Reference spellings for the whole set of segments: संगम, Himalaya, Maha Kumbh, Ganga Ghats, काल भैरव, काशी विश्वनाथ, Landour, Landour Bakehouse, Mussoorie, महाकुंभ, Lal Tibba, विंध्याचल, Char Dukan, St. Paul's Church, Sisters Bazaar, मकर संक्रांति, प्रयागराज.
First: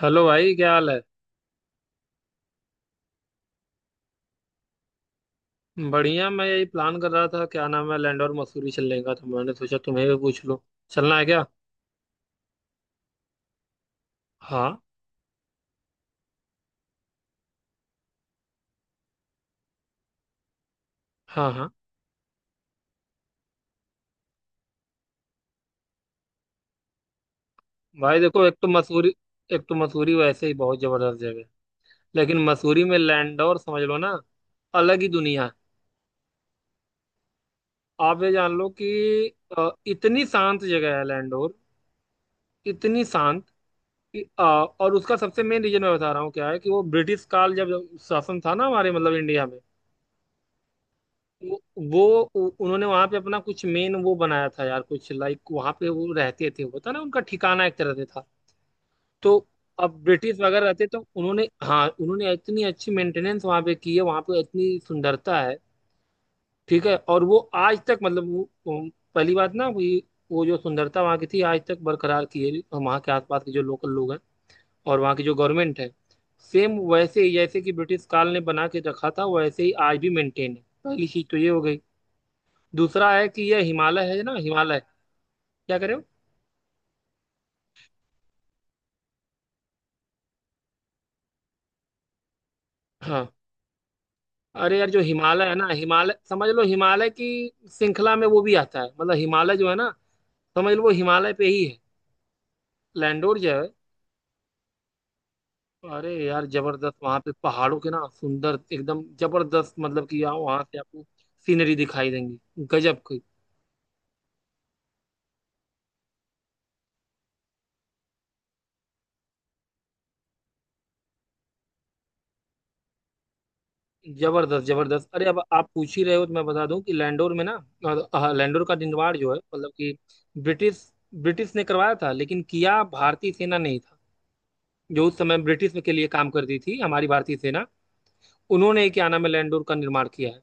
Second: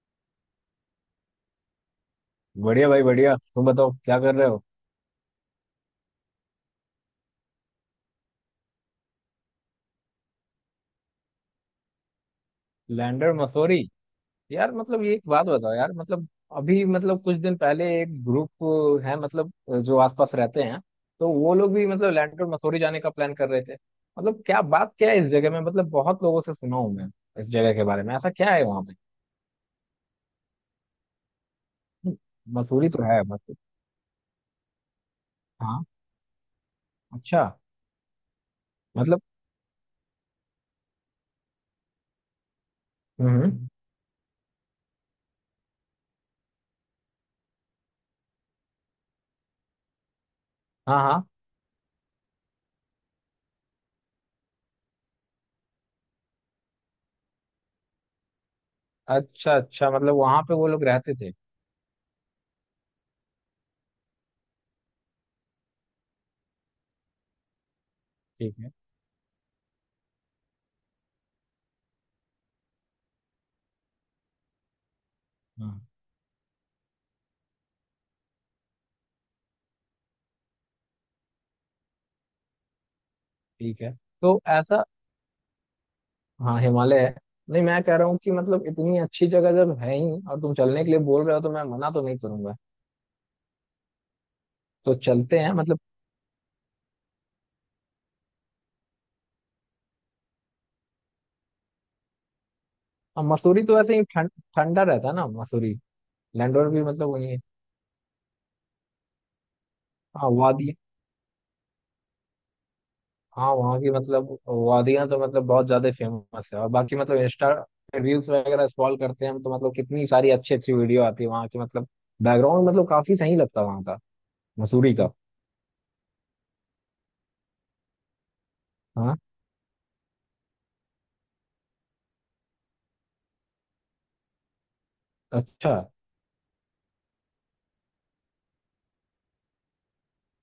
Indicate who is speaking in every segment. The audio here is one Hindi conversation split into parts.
Speaker 1: हेलो भाई, क्या हाल है।
Speaker 2: बढ़िया भाई, बढ़िया। तुम बताओ क्या कर रहे हो।
Speaker 1: बढ़िया, मैं यही प्लान कर रहा था क्या नाम है लैंड और मसूरी चलने का, तो मैंने सोचा तुम्हें भी पूछ लो। चलना है क्या?
Speaker 2: लैंडर मसूरी? यार,
Speaker 1: हाँ,
Speaker 2: मतलब ये एक बात बताओ यार। मतलब अभी, मतलब कुछ दिन पहले एक ग्रुप है मतलब, जो आसपास रहते हैं, तो
Speaker 1: हाँ,
Speaker 2: वो
Speaker 1: हाँ,
Speaker 2: लोग भी मतलब लैंडर मसूरी जाने का प्लान कर रहे थे। मतलब क्या बात क्या है इस जगह में? मतलब बहुत लोगों से सुना हूं मैं इस जगह के बारे में।
Speaker 1: भाई
Speaker 2: ऐसा
Speaker 1: देखो,
Speaker 2: क्या
Speaker 1: एक
Speaker 2: है
Speaker 1: तो
Speaker 2: वहां पे?
Speaker 1: मसूरी एक तो मसूरी वैसे ही बहुत जबरदस्त जगह है। लेकिन मसूरी
Speaker 2: मसूरी
Speaker 1: में
Speaker 2: तो है
Speaker 1: लैंड
Speaker 2: मसूरी।
Speaker 1: और समझ लो ना, अलग ही दुनिया है।
Speaker 2: हाँ। अच्छा,
Speaker 1: आप ये जान लो कि
Speaker 2: मतलब।
Speaker 1: इतनी शांत जगह है लैंडोर, इतनी शांत
Speaker 2: हम्म।
Speaker 1: कि और उसका सबसे मेन रीजन मैं बता रहा हूँ क्या है कि वो ब्रिटिश काल जब शासन था ना हमारे मतलब इंडिया में,
Speaker 2: हाँ, हाँ।
Speaker 1: वो उन्होंने वहां पे अपना कुछ मेन वो बनाया था यार, कुछ लाइक वहां पे वो रहते थे, होता ना, उनका ठिकाना एक तरह से था। तो
Speaker 2: अच्छा अच्छा,
Speaker 1: अब
Speaker 2: मतलब
Speaker 1: ब्रिटिश
Speaker 2: वहां पे
Speaker 1: वगैरह
Speaker 2: वो लोग
Speaker 1: रहते तो
Speaker 2: रहते थे।
Speaker 1: उन्होंने, हाँ, उन्होंने इतनी अच्छी मेंटेनेंस वहां पे की है, वहां पे इतनी सुंदरता है। ठीक है। और वो आज तक मतलब
Speaker 2: ठीक है।
Speaker 1: पहली बात ना, वही वो जो सुंदरता वहां की थी आज तक बरकरार की है, वहां के आसपास के जो लोकल लोग हैं और वहां की जो गवर्नमेंट
Speaker 2: हाँ,
Speaker 1: है, सेम वैसे ही जैसे कि ब्रिटिश काल ने बना के रखा था, वैसे ही आज भी मेंटेन है। पहली चीज तो ये हो गई। दूसरा है कि ये
Speaker 2: ठीक है।
Speaker 1: हिमालय है ना,
Speaker 2: तो
Speaker 1: हिमालय।
Speaker 2: ऐसा।
Speaker 1: क्या कह रहे हो?
Speaker 2: हाँ, हिमालय है। नहीं, मैं कह रहा हूँ कि मतलब इतनी अच्छी जगह जब है ही, और तुम चलने के लिए बोल रहे हो तो मैं मना तो नहीं करूंगा।
Speaker 1: हाँ। अरे यार,
Speaker 2: तो
Speaker 1: जो
Speaker 2: चलते
Speaker 1: हिमालय
Speaker 2: हैं
Speaker 1: है ना,
Speaker 2: मतलब।
Speaker 1: हिमालय, समझ लो हिमालय की श्रृंखला में वो भी आता है, मतलब हिमालय जो है ना, समझ लो वो हिमालय पे ही है,
Speaker 2: हाँ,
Speaker 1: लैंडोर जो
Speaker 2: मसूरी
Speaker 1: है।
Speaker 2: तो ऐसे ही ठंडा रहता है ना, मसूरी।
Speaker 1: अरे यार
Speaker 2: लैंडोर भी
Speaker 1: जबरदस्त,
Speaker 2: मतलब
Speaker 1: वहां
Speaker 2: वही
Speaker 1: पे
Speaker 2: है।
Speaker 1: पहाड़ों के ना, सुंदर एकदम जबरदस्त, मतलब कि
Speaker 2: हाँ,
Speaker 1: यहाँ वहां
Speaker 2: वादी।
Speaker 1: से आपको सीनरी दिखाई देंगी गजब की।
Speaker 2: हाँ, वहाँ की मतलब वादियाँ तो मतलब बहुत ज्यादा फेमस है, और बाकी मतलब इंस्टा रील्स वगैरह स्क्रॉल करते हैं हम तो, मतलब कितनी सारी अच्छी अच्छी वीडियो आती है वहाँ की। मतलब बैकग्राउंड, मतलब काफी सही लगता है वहाँ का।
Speaker 1: जबरदस्त,
Speaker 2: मसूरी
Speaker 1: जबरदस्त,
Speaker 2: का।
Speaker 1: अरे अब आप पूछ ही रहे हो तो मैं बता दूं कि लैंडोर में ना, हाँ, लैंडोर का
Speaker 2: हाँ।
Speaker 1: निर्माण जो है मतलब कि ब्रिटिश ब्रिटिश ने करवाया था, लेकिन किया भारतीय सेना नहीं था, जो उस समय ब्रिटिश
Speaker 2: अच्छा
Speaker 1: के लिए काम करती थी, हमारी भारतीय सेना। उन्होंने क्या नाम है लैंडोर का निर्माण किया है।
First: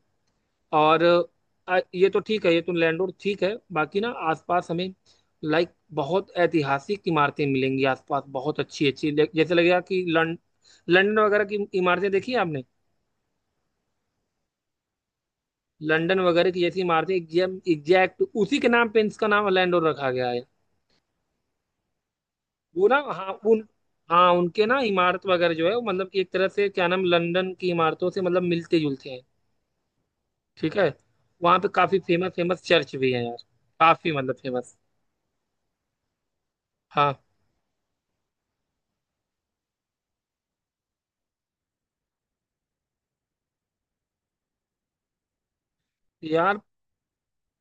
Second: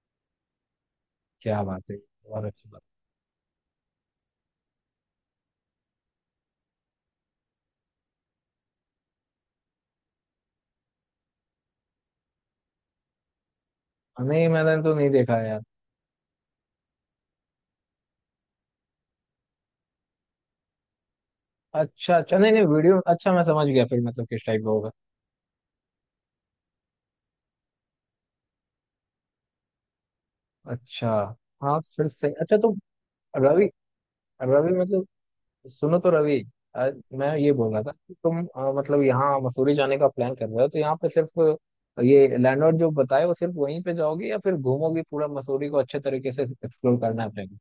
Speaker 1: और
Speaker 2: क्या बात है।
Speaker 1: ये तो ठीक
Speaker 2: और
Speaker 1: है, ये
Speaker 2: अच्छी
Speaker 1: तो
Speaker 2: बात।
Speaker 1: लैंडोर ठीक है, बाकी ना आसपास हमें, लाइक, बहुत ऐतिहासिक इमारतें मिलेंगी आसपास, बहुत अच्छी अच्छी जैसे लगेगा कि लंदन वगैरह की इमारतें देखी है आपने,
Speaker 2: नहीं, मैंने तो नहीं देखा है यार।
Speaker 1: लंदन वगैरह की जैसी इमारतें, एग्जैक्ट उसी के नाम पे इसका नाम लैंडोर रखा गया है।
Speaker 2: अच्छा अच्छा, नहीं नहीं,
Speaker 1: वो ना,
Speaker 2: वीडियो।
Speaker 1: हाँ,
Speaker 2: अच्छा, मैं
Speaker 1: उन
Speaker 2: समझ गया। फिर मतलब
Speaker 1: हाँ,
Speaker 2: किस टाइप
Speaker 1: उनके
Speaker 2: का
Speaker 1: ना
Speaker 2: होगा।
Speaker 1: इमारत वगैरह जो है वो मतलब एक तरह से क्या नाम लंदन की इमारतों से मतलब मिलते जुलते हैं। ठीक है।
Speaker 2: अच्छा।
Speaker 1: वहाँ पे
Speaker 2: हाँ,
Speaker 1: काफी
Speaker 2: फिर
Speaker 1: फेमस
Speaker 2: सही। अच्छा,
Speaker 1: फेमस
Speaker 2: तो।
Speaker 1: चर्च भी है यार,
Speaker 2: रवि।
Speaker 1: काफी मतलब
Speaker 2: रवि,
Speaker 1: फेमस।
Speaker 2: मतलब। सुनो तो, रवि।
Speaker 1: हाँ
Speaker 2: मैं ये बोल रहा था कि तुम मतलब यहाँ मसूरी जाने का प्लान कर रहे हो, तो यहाँ पे सिर्फ ये लैंडलॉर्ड जो बताए वो सिर्फ वहीं पे जाओगे, या फिर घूमोगे पूरा मसूरी को? अच्छे तरीके से
Speaker 1: यार,
Speaker 2: एक्सप्लोर करना है अपने को?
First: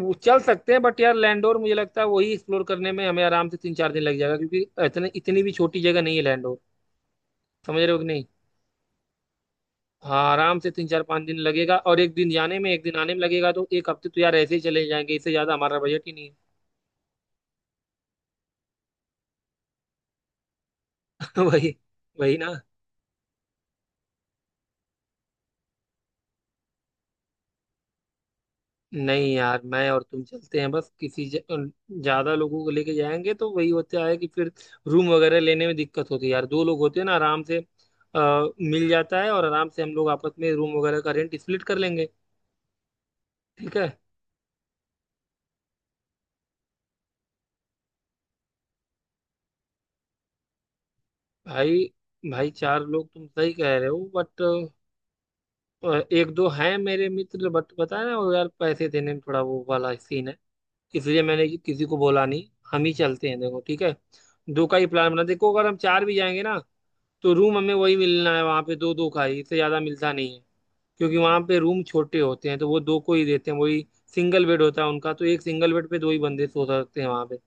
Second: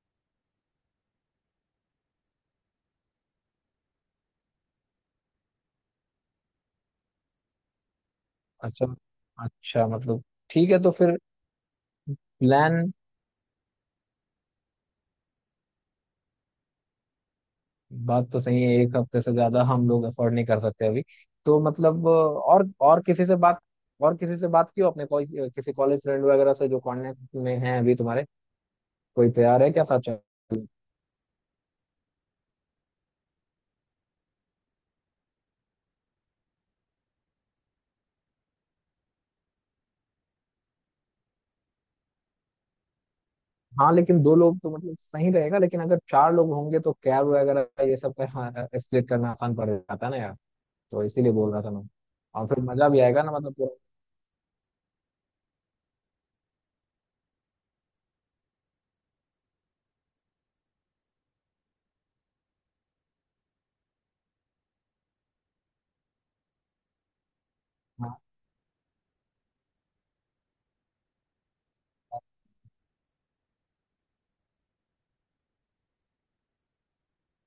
Speaker 1: वो चल सकते हैं बट यार लैंडोर मुझे लगता है वही एक्सप्लोर करने में हमें आराम से तीन चार दिन लग जाएगा, क्योंकि इतने इतनी भी छोटी जगह नहीं है लैंडोर। समझ रहे हो कि नहीं?
Speaker 2: अच्छा अच्छा,
Speaker 1: हाँ,
Speaker 2: मतलब।
Speaker 1: आराम से
Speaker 2: ठीक है,
Speaker 1: तीन
Speaker 2: तो
Speaker 1: चार
Speaker 2: फिर।
Speaker 1: पाँच दिन लगेगा और एक दिन जाने में एक
Speaker 2: प्लान।
Speaker 1: दिन आने में लगेगा, तो एक हफ्ते तो यार ऐसे ही चले जाएंगे, इससे ज्यादा हमारा बजट ही नहीं
Speaker 2: बात तो सही है, एक हफ्ते से ज्यादा हम लोग अफोर्ड नहीं कर सकते अभी।
Speaker 1: है।
Speaker 2: तो
Speaker 1: वही।
Speaker 2: मतलब,
Speaker 1: वही ना।
Speaker 2: और किसी से बात। और किसी से बात की हो अपने? कोई किसी कॉलेज फ्रेंड वगैरह से जो कांटेक्ट में हैं अभी तुम्हारे? कोई
Speaker 1: नहीं यार,
Speaker 2: तैयार है क्या
Speaker 1: मैं
Speaker 2: साथ
Speaker 1: और
Speaker 2: चल?
Speaker 1: तुम चलते हैं बस, ज्यादा लोगों को लेके जाएंगे तो वही होता है कि फिर रूम वगैरह लेने में दिक्कत होती है यार, दो लोग होते हैं ना आराम से, आ, मिल जाता है, और आराम से हम लोग आपस में रूम वगैरह का रेंट स्प्लिट कर लेंगे। ठीक है।
Speaker 2: हाँ, लेकिन दो लोग तो मतलब सही रहेगा, लेकिन अगर चार लोग होंगे तो कैब वगैरह ये सब का, हाँ, स्प्लिट करना आसान पड़ जाता है ना यार। तो इसीलिए बोल रहा था
Speaker 1: भाई,
Speaker 2: मैं। और
Speaker 1: भाई
Speaker 2: फिर
Speaker 1: चार
Speaker 2: मजा भी
Speaker 1: लोग
Speaker 2: आएगा
Speaker 1: तुम
Speaker 2: ना,
Speaker 1: सही
Speaker 2: मतलब पूरा।
Speaker 1: कह रहे हो बट एक दो हैं मेरे मित्र, बट पता है ना वो, यार पैसे देने में थोड़ा वो वाला सीन है, इसलिए मैंने किसी को बोला नहीं, हम ही चलते हैं, देखो ठीक है, दो का ही प्लान बना, देखो अगर हम चार भी जाएंगे ना तो रूम हमें वही
Speaker 2: हाँ,
Speaker 1: मिलना है वहाँ पे, दो दो का ही, इससे ज़्यादा मिलता नहीं है, क्योंकि वहाँ पे रूम छोटे होते हैं तो वो दो को ही देते हैं, वही सिंगल बेड होता है उनका, तो एक सिंगल बेड पे दो ही बंदे सो सकते हैं वहाँ पे।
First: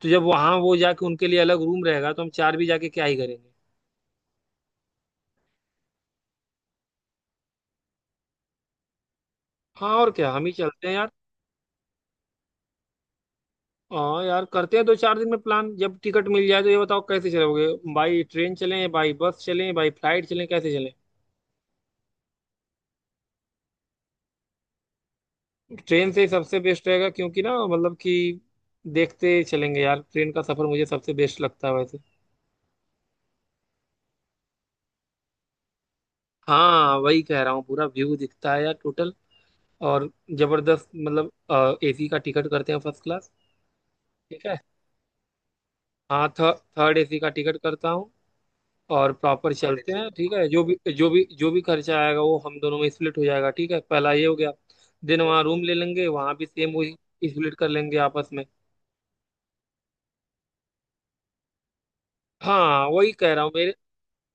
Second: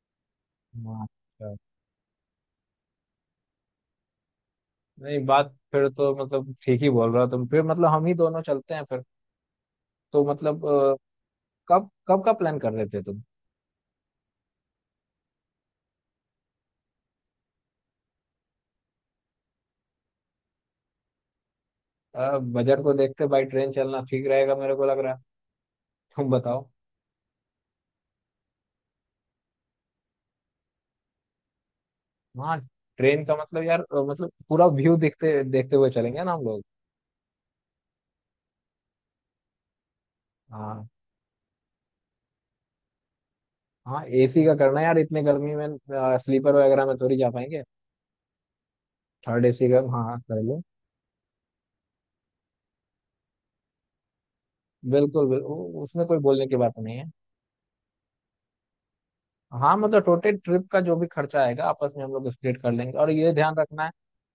Speaker 1: तो जब वहाँ वो
Speaker 2: हाँ,
Speaker 1: जाके उनके लिए
Speaker 2: अच्छा।
Speaker 1: अलग रूम रहेगा तो हम चार भी जाके क्या ही करेंगे।
Speaker 2: नहीं, बात फिर तो मतलब ठीक ही बोल रहा हो तुम, फिर मतलब हम ही दोनों चलते हैं फिर।
Speaker 1: हाँ, और
Speaker 2: तो
Speaker 1: क्या, हम ही
Speaker 2: मतलब,
Speaker 1: चलते हैं यार।
Speaker 2: कब कब का प्लान कर रहे थे तुम?
Speaker 1: हाँ यार, करते हैं दो चार दिन में प्लान जब टिकट मिल जाए, तो ये बताओ कैसे चलोगे, बाई ट्रेन चलें, बाई बस चलें, बाई फ्लाइट चलें, कैसे चलें?
Speaker 2: बजट को देखते भाई, ट्रेन चलना ठीक रहेगा मेरे को लग रहा है।
Speaker 1: ट्रेन से ही
Speaker 2: तुम
Speaker 1: सबसे
Speaker 2: बताओ।
Speaker 1: बेस्ट रहेगा, क्योंकि ना मतलब कि देखते चलेंगे यार, ट्रेन का सफर मुझे सबसे बेस्ट लगता है वैसे।
Speaker 2: हाँ, ट्रेन का मतलब यार, मतलब पूरा व्यू देखते देखते हुए चलेंगे ना हम लोग।
Speaker 1: हाँ वही कह रहा हूँ, पूरा व्यू दिखता है यार टोटल, और
Speaker 2: हाँ।
Speaker 1: जबरदस्त मतलब, एसी का टिकट करते हैं फर्स्ट क्लास।
Speaker 2: हाँ, एसी
Speaker 1: ठीक
Speaker 2: का
Speaker 1: है।
Speaker 2: करना है यार इतने गर्मी में।
Speaker 1: हाँ,
Speaker 2: स्लीपर वगैरह में
Speaker 1: थर्ड
Speaker 2: थोड़ी
Speaker 1: एसी का
Speaker 2: जा
Speaker 1: टिकट
Speaker 2: पाएंगे।
Speaker 1: करता हूँ और
Speaker 2: थर्ड
Speaker 1: प्रॉपर
Speaker 2: एसी का,
Speaker 1: चलते
Speaker 2: हाँ,
Speaker 1: हैं,
Speaker 2: हाँ,
Speaker 1: ठीक
Speaker 2: कर
Speaker 1: है, जो
Speaker 2: लो।
Speaker 1: भी जो भी जो भी खर्चा आएगा वो हम दोनों में स्प्लिट हो जाएगा, ठीक है, पहला ये हो गया। देन
Speaker 2: बिल्कुल
Speaker 1: वहाँ रूम ले
Speaker 2: बिल्कुल,
Speaker 1: लेंगे,
Speaker 2: उसमें कोई
Speaker 1: वहाँ भी
Speaker 2: बोलने की
Speaker 1: सेम
Speaker 2: बात
Speaker 1: वही
Speaker 2: नहीं है।
Speaker 1: स्प्लिट कर लेंगे आपस में।
Speaker 2: हाँ, मतलब टोटल ट्रिप का जो भी खर्चा आएगा आपस में हम लोग स्प्लिट कर
Speaker 1: हाँ
Speaker 2: लेंगे, और
Speaker 1: वही कह
Speaker 2: ये
Speaker 1: रहा हूँ,
Speaker 2: ध्यान
Speaker 1: मेरे
Speaker 2: रखना है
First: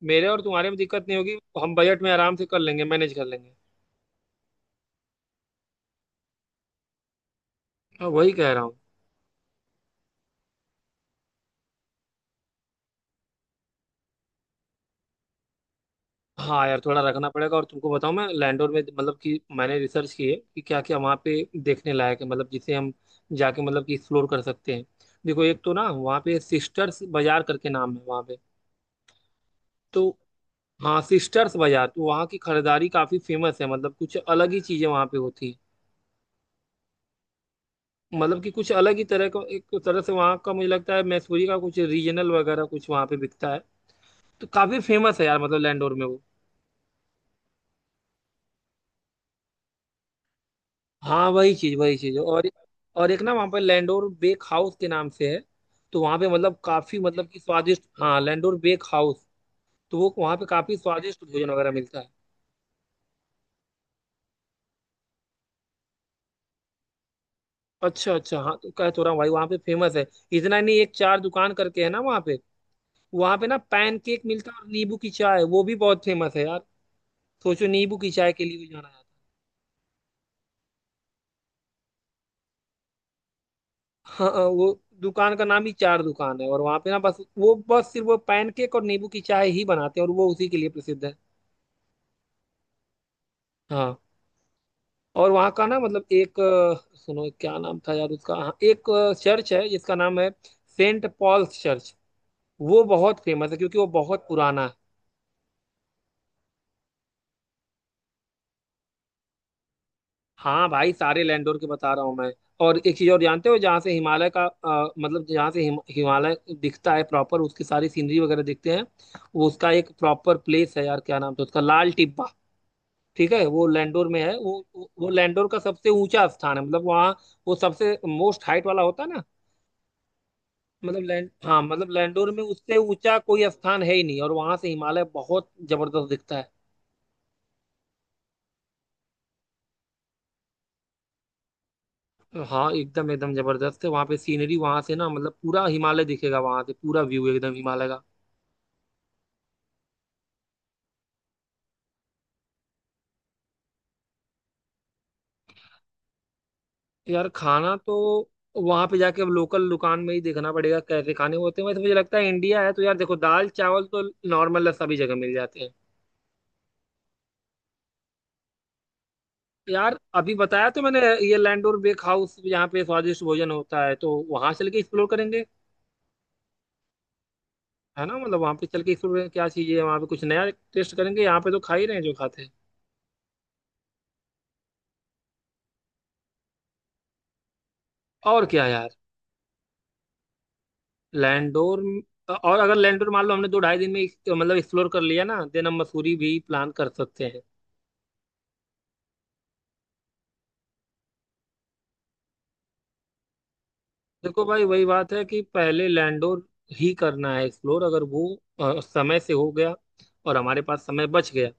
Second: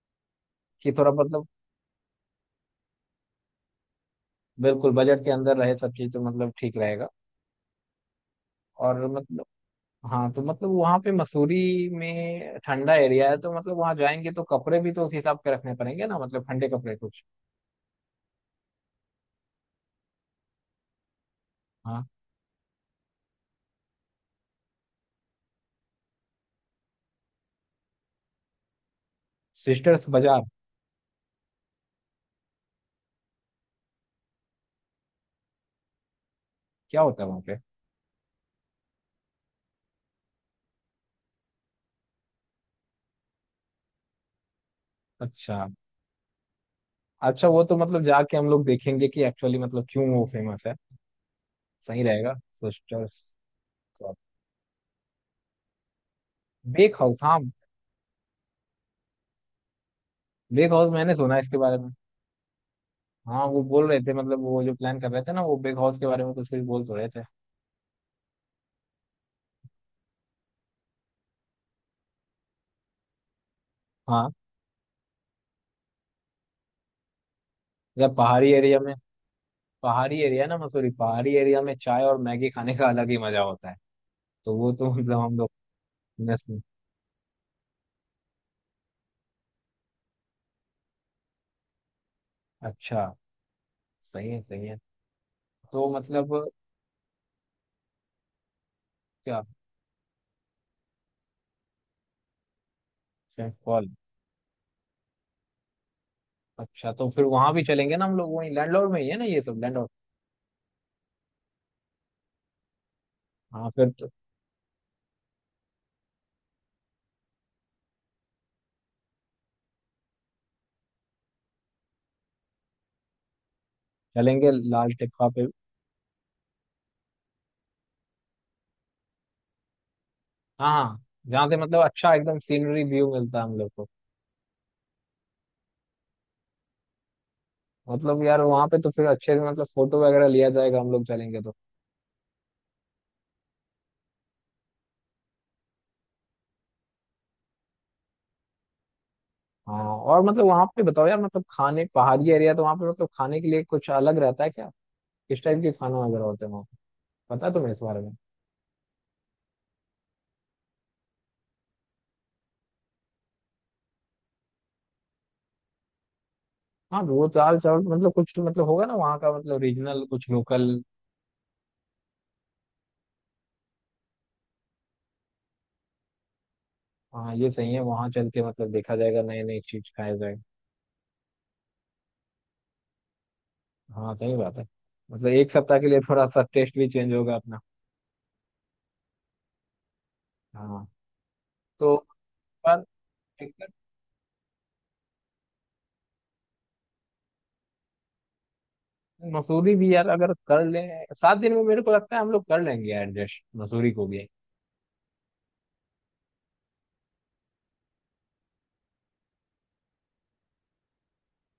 Speaker 1: मेरे और तुम्हारे में
Speaker 2: कि
Speaker 1: दिक्कत
Speaker 2: थोड़ा
Speaker 1: नहीं होगी,
Speaker 2: मतलब।
Speaker 1: हम बजट में आराम से कर लेंगे, मैनेज कर लेंगे।
Speaker 2: बिल्कुल बजट के अंदर रहे सब चीज तो मतलब ठीक रहेगा।
Speaker 1: हाँ वही कह रहा हूँ।
Speaker 2: और मतलब। हाँ, तो मतलब वहाँ पे मसूरी में ठंडा एरिया है, तो मतलब वहाँ जाएंगे तो कपड़े भी तो उस हिसाब के रखने पड़ेंगे ना, मतलब
Speaker 1: हाँ
Speaker 2: ठंडे
Speaker 1: यार
Speaker 2: कपड़े
Speaker 1: थोड़ा
Speaker 2: कुछ।
Speaker 1: रखना पड़ेगा, और तुमको बताऊँ, मैं लैंडोर में मतलब कि मैंने रिसर्च की है कि क्या क्या वहाँ पे देखने
Speaker 2: हाँ,
Speaker 1: लायक है, मतलब जिसे हम जाके मतलब कि एक्सप्लोर कर सकते हैं। देखो, एक तो ना वहाँ पे सिस्टर्स बाजार करके नाम है वहाँ पे, तो
Speaker 2: सिस्टर्स बाजार।
Speaker 1: हाँ सिस्टर्स बाजार, तो वहाँ की खरीदारी काफ़ी फेमस है, मतलब कुछ अलग ही चीज़ें वहाँ पे होती हैं,
Speaker 2: क्या होता है वहाँ पे?
Speaker 1: मतलब कि कुछ अलग ही तरह का एक तरह से वहाँ का, मुझे लगता है मैसूरी का कुछ रीजनल वगैरह कुछ वहाँ पे बिकता है, तो काफ़ी फेमस है यार मतलब
Speaker 2: अच्छा
Speaker 1: लैंडोर में वो।
Speaker 2: अच्छा, वो तो मतलब जाके हम लोग देखेंगे कि एक्चुअली मतलब क्यों वो फेमस है।
Speaker 1: हाँ, वही चीज वही
Speaker 2: सही
Speaker 1: चीज
Speaker 2: रहेगा
Speaker 1: और एक
Speaker 2: सिस्टर्स।
Speaker 1: ना वहाँ पे लैंडोर बेक हाउस के नाम से है, तो वहाँ पे मतलब
Speaker 2: बेक
Speaker 1: काफी
Speaker 2: हाउस,
Speaker 1: मतलब कि
Speaker 2: हाँ।
Speaker 1: स्वादिष्ट, हाँ लैंडोर बेक हाउस, तो वो वहाँ पे
Speaker 2: बेक
Speaker 1: काफी
Speaker 2: हाउस मैंने
Speaker 1: स्वादिष्ट
Speaker 2: सुना है
Speaker 1: भोजन
Speaker 2: इसके
Speaker 1: वगैरह
Speaker 2: बारे में।
Speaker 1: मिलता है।
Speaker 2: हाँ, वो बोल रहे थे मतलब, वो जो प्लान कर रहे थे ना, वो बेक हाउस के बारे में कुछ कुछ बोल तो रहे थे।
Speaker 1: अच्छा अच्छा, हाँ तो कह तो रहा हूँ भाई वहाँ पे फेमस है, इतना नहीं, एक चार दुकान करके है ना वहाँ पे, वहाँ पे ना पैन केक
Speaker 2: हाँ।
Speaker 1: मिलता है और नींबू की चाय, वो भी बहुत फेमस है यार। सोचो, नींबू की
Speaker 2: जब
Speaker 1: चाय के
Speaker 2: पहाड़ी
Speaker 1: लिए भी
Speaker 2: एरिया
Speaker 1: जाना
Speaker 2: में
Speaker 1: जाता है।
Speaker 2: पहाड़ी एरिया ना, मसूरी पहाड़ी एरिया में चाय और मैगी खाने का अलग ही मजा होता है।
Speaker 1: हाँ हाँ,
Speaker 2: तो वो
Speaker 1: वो
Speaker 2: तो मतलब
Speaker 1: दुकान
Speaker 2: हम
Speaker 1: का
Speaker 2: लोग।
Speaker 1: नाम ही चार दुकान है,
Speaker 2: fitness
Speaker 1: और
Speaker 2: में-
Speaker 1: वहाँ पे ना बस वो, बस सिर्फ वो पैन केक और नींबू की चाय ही बनाते हैं, और वो उसी के लिए प्रसिद्ध है।
Speaker 2: अच्छा।
Speaker 1: हाँ,
Speaker 2: सही है, सही है।
Speaker 1: और वहाँ का ना
Speaker 2: तो
Speaker 1: मतलब
Speaker 2: मतलब।
Speaker 1: एक सुनो, क्या नाम था यार उसका, हाँ, एक
Speaker 2: क्या?
Speaker 1: चर्च है जिसका नाम है सेंट पॉल्स चर्च, वो बहुत फेमस
Speaker 2: सेंट
Speaker 1: है क्योंकि वो
Speaker 2: पॉल।
Speaker 1: बहुत पुराना है।
Speaker 2: अच्छा, तो फिर वहां भी चलेंगे ना हम लोग, वहीं लैंडलॉर्ड में ही है ना ये सब, लैंडलॉर्ड?
Speaker 1: हाँ भाई, सारे लैंडोर के बता रहा हूँ मैं। और एक चीज और जानते हो
Speaker 2: हाँ,
Speaker 1: जहाँ
Speaker 2: फिर
Speaker 1: से
Speaker 2: तो।
Speaker 1: हिमालय का मतलब जहाँ से हिमालय दिखता है प्रॉपर, उसकी सारी सीनरी वगैरह दिखते हैं, वो उसका एक प्रॉपर प्लेस है यार, क्या नाम था उसका, लाल टिब्बा, ठीक है, वो लैंडोर में है,
Speaker 2: चलेंगे लाल
Speaker 1: वो
Speaker 2: टिक्का पे।
Speaker 1: लैंडोर का सबसे ऊंचा स्थान है, मतलब वहाँ वो सबसे मोस्ट हाइट वाला होता है ना,
Speaker 2: हाँ,
Speaker 1: मतलब
Speaker 2: हाँ।
Speaker 1: लैंड
Speaker 2: जहाँ से
Speaker 1: हाँ,
Speaker 2: मतलब
Speaker 1: मतलब
Speaker 2: अच्छा,
Speaker 1: लैंडोर
Speaker 2: एकदम
Speaker 1: में उससे
Speaker 2: सीनरी व्यू
Speaker 1: ऊंचा
Speaker 2: मिलता है
Speaker 1: कोई
Speaker 2: हम लोग
Speaker 1: स्थान
Speaker 2: को।
Speaker 1: है ही नहीं, और वहां से हिमालय बहुत जबरदस्त दिखता है।
Speaker 2: मतलब यार, वहाँ पे तो फिर अच्छे से मतलब फोटो वगैरह लिया जाएगा हम लोग चलेंगे तो।
Speaker 1: हाँ, एकदम एकदम जबरदस्त है वहां पे सीनरी, वहां से ना मतलब पूरा हिमालय दिखेगा वहां से, पूरा व्यू एकदम हिमालय का।
Speaker 2: हाँ, और मतलब वहाँ पे बताओ यार, मतलब खाने, पहाड़ी एरिया, तो वहाँ पे मतलब खाने के लिए कुछ अलग रहता है क्या? किस टाइप के खाना वगैरह होते हैं वहाँ पे?
Speaker 1: यार
Speaker 2: पता है तुम्हें
Speaker 1: खाना
Speaker 2: इस
Speaker 1: तो
Speaker 2: बारे में?
Speaker 1: वहां पे जाके अब लोकल दुकान में ही देखना पड़ेगा कैसे खाने होते हैं, वैसे मुझे लगता है इंडिया है तो यार देखो दाल चावल तो नॉर्मल है, सभी जगह मिल जाते हैं।
Speaker 2: हाँ, वो दाल चावल मतलब, कुछ तो मतलब होगा ना वहाँ का, मतलब
Speaker 1: यार
Speaker 2: रीजनल कुछ
Speaker 1: अभी बताया
Speaker 2: लोकल।
Speaker 1: तो मैंने, ये लैंडोर बेक हाउस यहाँ पे स्वादिष्ट भोजन होता है, तो वहां चल के एक्सप्लोर करेंगे,
Speaker 2: हाँ, ये सही है,
Speaker 1: है
Speaker 2: वहाँ
Speaker 1: ना,
Speaker 2: चल
Speaker 1: मतलब
Speaker 2: के
Speaker 1: वहां पे
Speaker 2: मतलब
Speaker 1: चल के
Speaker 2: देखा जाएगा,
Speaker 1: एक्सप्लोर
Speaker 2: नई
Speaker 1: क्या
Speaker 2: नई
Speaker 1: चीज है
Speaker 2: चीज
Speaker 1: वहां पे,
Speaker 2: खाया
Speaker 1: कुछ
Speaker 2: जाएगा।
Speaker 1: नया टेस्ट करेंगे, यहाँ पे तो खा ही रहे हैं जो खाते हैं।
Speaker 2: हाँ, सही बात है। मतलब एक सप्ताह के लिए थोड़ा सा टेस्ट भी चेंज होगा अपना।
Speaker 1: और क्या यार
Speaker 2: हाँ,
Speaker 1: लैंडोर,
Speaker 2: तो।
Speaker 1: और अगर
Speaker 2: पर।
Speaker 1: लैंडोर मान लो हमने दो
Speaker 2: टिकट।
Speaker 1: ढाई दिन में मतलब एक्सप्लोर कर लिया ना, देन हम मसूरी भी प्लान कर सकते हैं।
Speaker 2: मसूरी भी यार, अगर कर लें 7 दिन में मेरे को लगता है हम लोग कर लेंगे एडजस्ट मसूरी को भी।
Speaker 1: देखो भाई, वही बात है कि पहले लैंडोर ही करना है एक्सप्लोर, अगर वो समय से हो गया और हमारे पास समय बच गया,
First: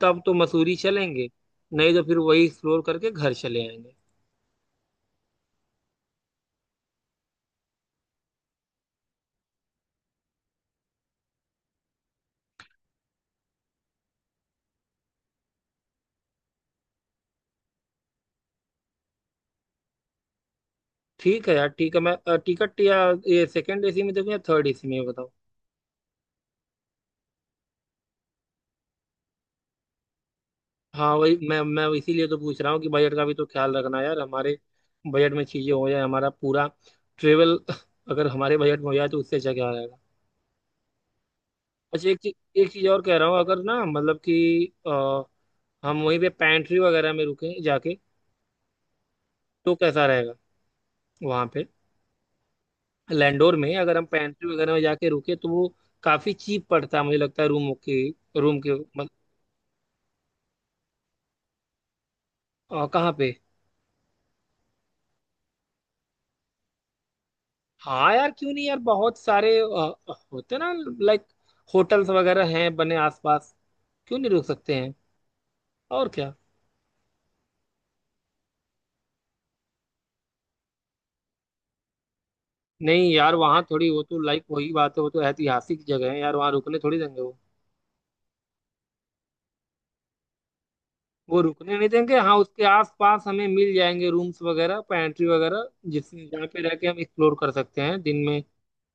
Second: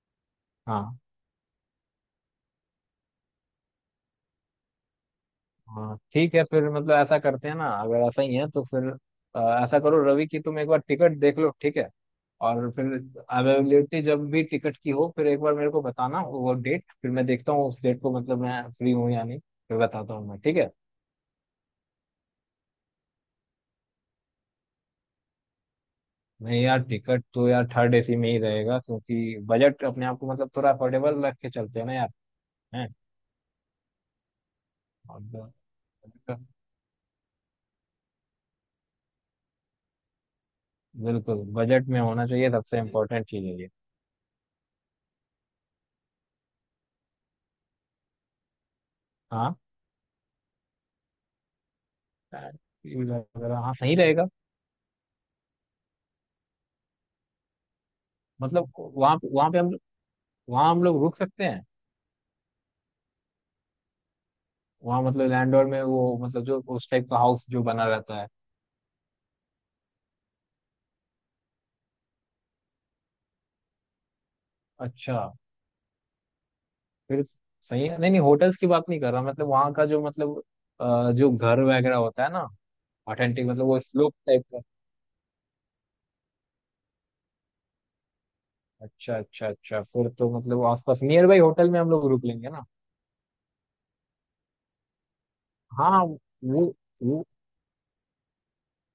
Speaker 1: तब तो मसूरी
Speaker 2: हाँ।
Speaker 1: चलेंगे, नहीं तो फिर वही एक्सप्लोर करके घर चले आएंगे।
Speaker 2: हाँ, ठीक है, फिर मतलब ऐसा करते हैं ना, अगर ऐसा ही है तो फिर। ऐसा करो रवि की तुम एक बार टिकट देख लो, ठीक है। और फिर। अवेलेबिलिटी जब भी टिकट की हो, फिर एक बार मेरे को बताना वो डेट, फिर मैं देखता हूँ उस डेट को मतलब मैं फ्री हूँ या नहीं, फिर बताता हूँ मैं, ठीक है?
Speaker 1: ठीक है यार, ठीक है, मैं टिकट या ये सेकंड एसी में देखूं या थर्ड एसी में, ये बताओ।
Speaker 2: नहीं यार, टिकट तो यार थर्ड एसी में ही रहेगा क्योंकि बजट अपने आप को मतलब थोड़ा
Speaker 1: हाँ
Speaker 2: अफोर्डेबल
Speaker 1: वही,
Speaker 2: रख के
Speaker 1: मैं
Speaker 2: चलते हैं
Speaker 1: मैं
Speaker 2: ना यार।
Speaker 1: इसीलिए तो पूछ रहा हूँ
Speaker 2: हैं।
Speaker 1: कि बजट का भी तो ख्याल रखना यार, हमारे
Speaker 2: और
Speaker 1: बजट में
Speaker 2: ब-
Speaker 1: चीजें हो जाए हमारा पूरा ट्रेवल, अगर हमारे बजट में हो जाए तो उससे अच्छा क्या रहेगा।
Speaker 2: बिल्कुल, बजट में
Speaker 1: अच्छा, एक
Speaker 2: होना
Speaker 1: चीज,
Speaker 2: चाहिए,
Speaker 1: एक
Speaker 2: सबसे
Speaker 1: चीज और कह
Speaker 2: इम्पोर्टेंट
Speaker 1: रहा हूँ,
Speaker 2: चीज है
Speaker 1: अगर
Speaker 2: ये।
Speaker 1: ना मतलब कि हम वहीं पे पैंट्री वगैरह में रुके जाके,
Speaker 2: हाँ,
Speaker 1: तो कैसा रहेगा वहाँ पे? लैंडोर
Speaker 2: वगैरह, हाँ
Speaker 1: में
Speaker 2: सही
Speaker 1: अगर हम
Speaker 2: रहेगा।
Speaker 1: पैंट्री वगैरह में जाके रुके तो वो काफी चीप पड़ता है, मुझे लगता है रूम के,
Speaker 2: मतलब
Speaker 1: मतलब,
Speaker 2: वहाँ वहाँ पे हम। वहां हम लोग रुक सकते हैं?
Speaker 1: कहाँ पे?
Speaker 2: वहां मतलब लैंडोर में वो, मतलब जो उस टाइप का हाउस जो बना
Speaker 1: हाँ
Speaker 2: रहता है।
Speaker 1: यार, क्यों नहीं यार, बहुत सारे होते ना, लाइक, होटल्स वगैरह हैं बने आसपास, क्यों नहीं रुक सकते हैं,
Speaker 2: अच्छा।
Speaker 1: और क्या।
Speaker 2: फिर सही है, नहीं नहीं, होटल्स की बात नहीं कर रहा, मतलब वहाँ का जो मतलब। जो घर वगैरह होता है ना।
Speaker 1: नहीं यार,
Speaker 2: ऑथेंटिक,
Speaker 1: वहाँ
Speaker 2: मतलब वो
Speaker 1: थोड़ी वो,
Speaker 2: स्लोप
Speaker 1: तो लाइक
Speaker 2: टाइप का।
Speaker 1: वही बात है, वो तो ऐतिहासिक जगह है यार, वहाँ रुकने थोड़ी देंगे वो
Speaker 2: अच्छा अच्छा अच्छा, फिर तो मतलब आसपास नियर बाई
Speaker 1: वो
Speaker 2: होटल
Speaker 1: रुकने
Speaker 2: में
Speaker 1: नहीं
Speaker 2: हम लोग
Speaker 1: देंगे,
Speaker 2: रुक
Speaker 1: हाँ,
Speaker 2: लेंगे
Speaker 1: उसके
Speaker 2: ना।
Speaker 1: आसपास हमें मिल जाएंगे रूम्स वगैरह, पेंट्री वगैरह,
Speaker 2: हाँ,
Speaker 1: जिस जहाँ पे रह के हम
Speaker 2: वो
Speaker 1: एक्सप्लोर कर सकते हैं दिन में।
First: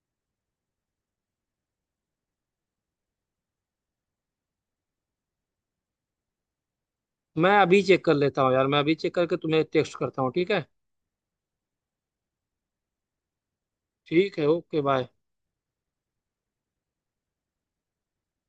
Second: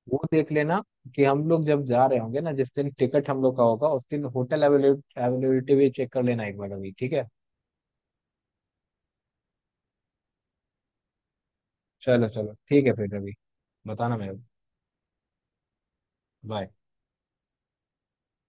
Speaker 2: वो देख लेना कि हम लोग जब जा रहे होंगे ना, जिस दिन टिकट हम लोग का होगा उस दिन होटल अवेलेबिलिटी भी चेक कर लेना एक बार अभी, ठीक है?
Speaker 1: मैं अभी चेक कर लेता हूँ यार, मैं अभी चेक करके तुम्हें टेक्स्ट करता हूँ, ठीक है।
Speaker 2: चलो चलो, ठीक है फिर, अभी। बताना मेरे
Speaker 1: ठीक
Speaker 2: को।
Speaker 1: है, ओके बाय।
Speaker 2: बाय।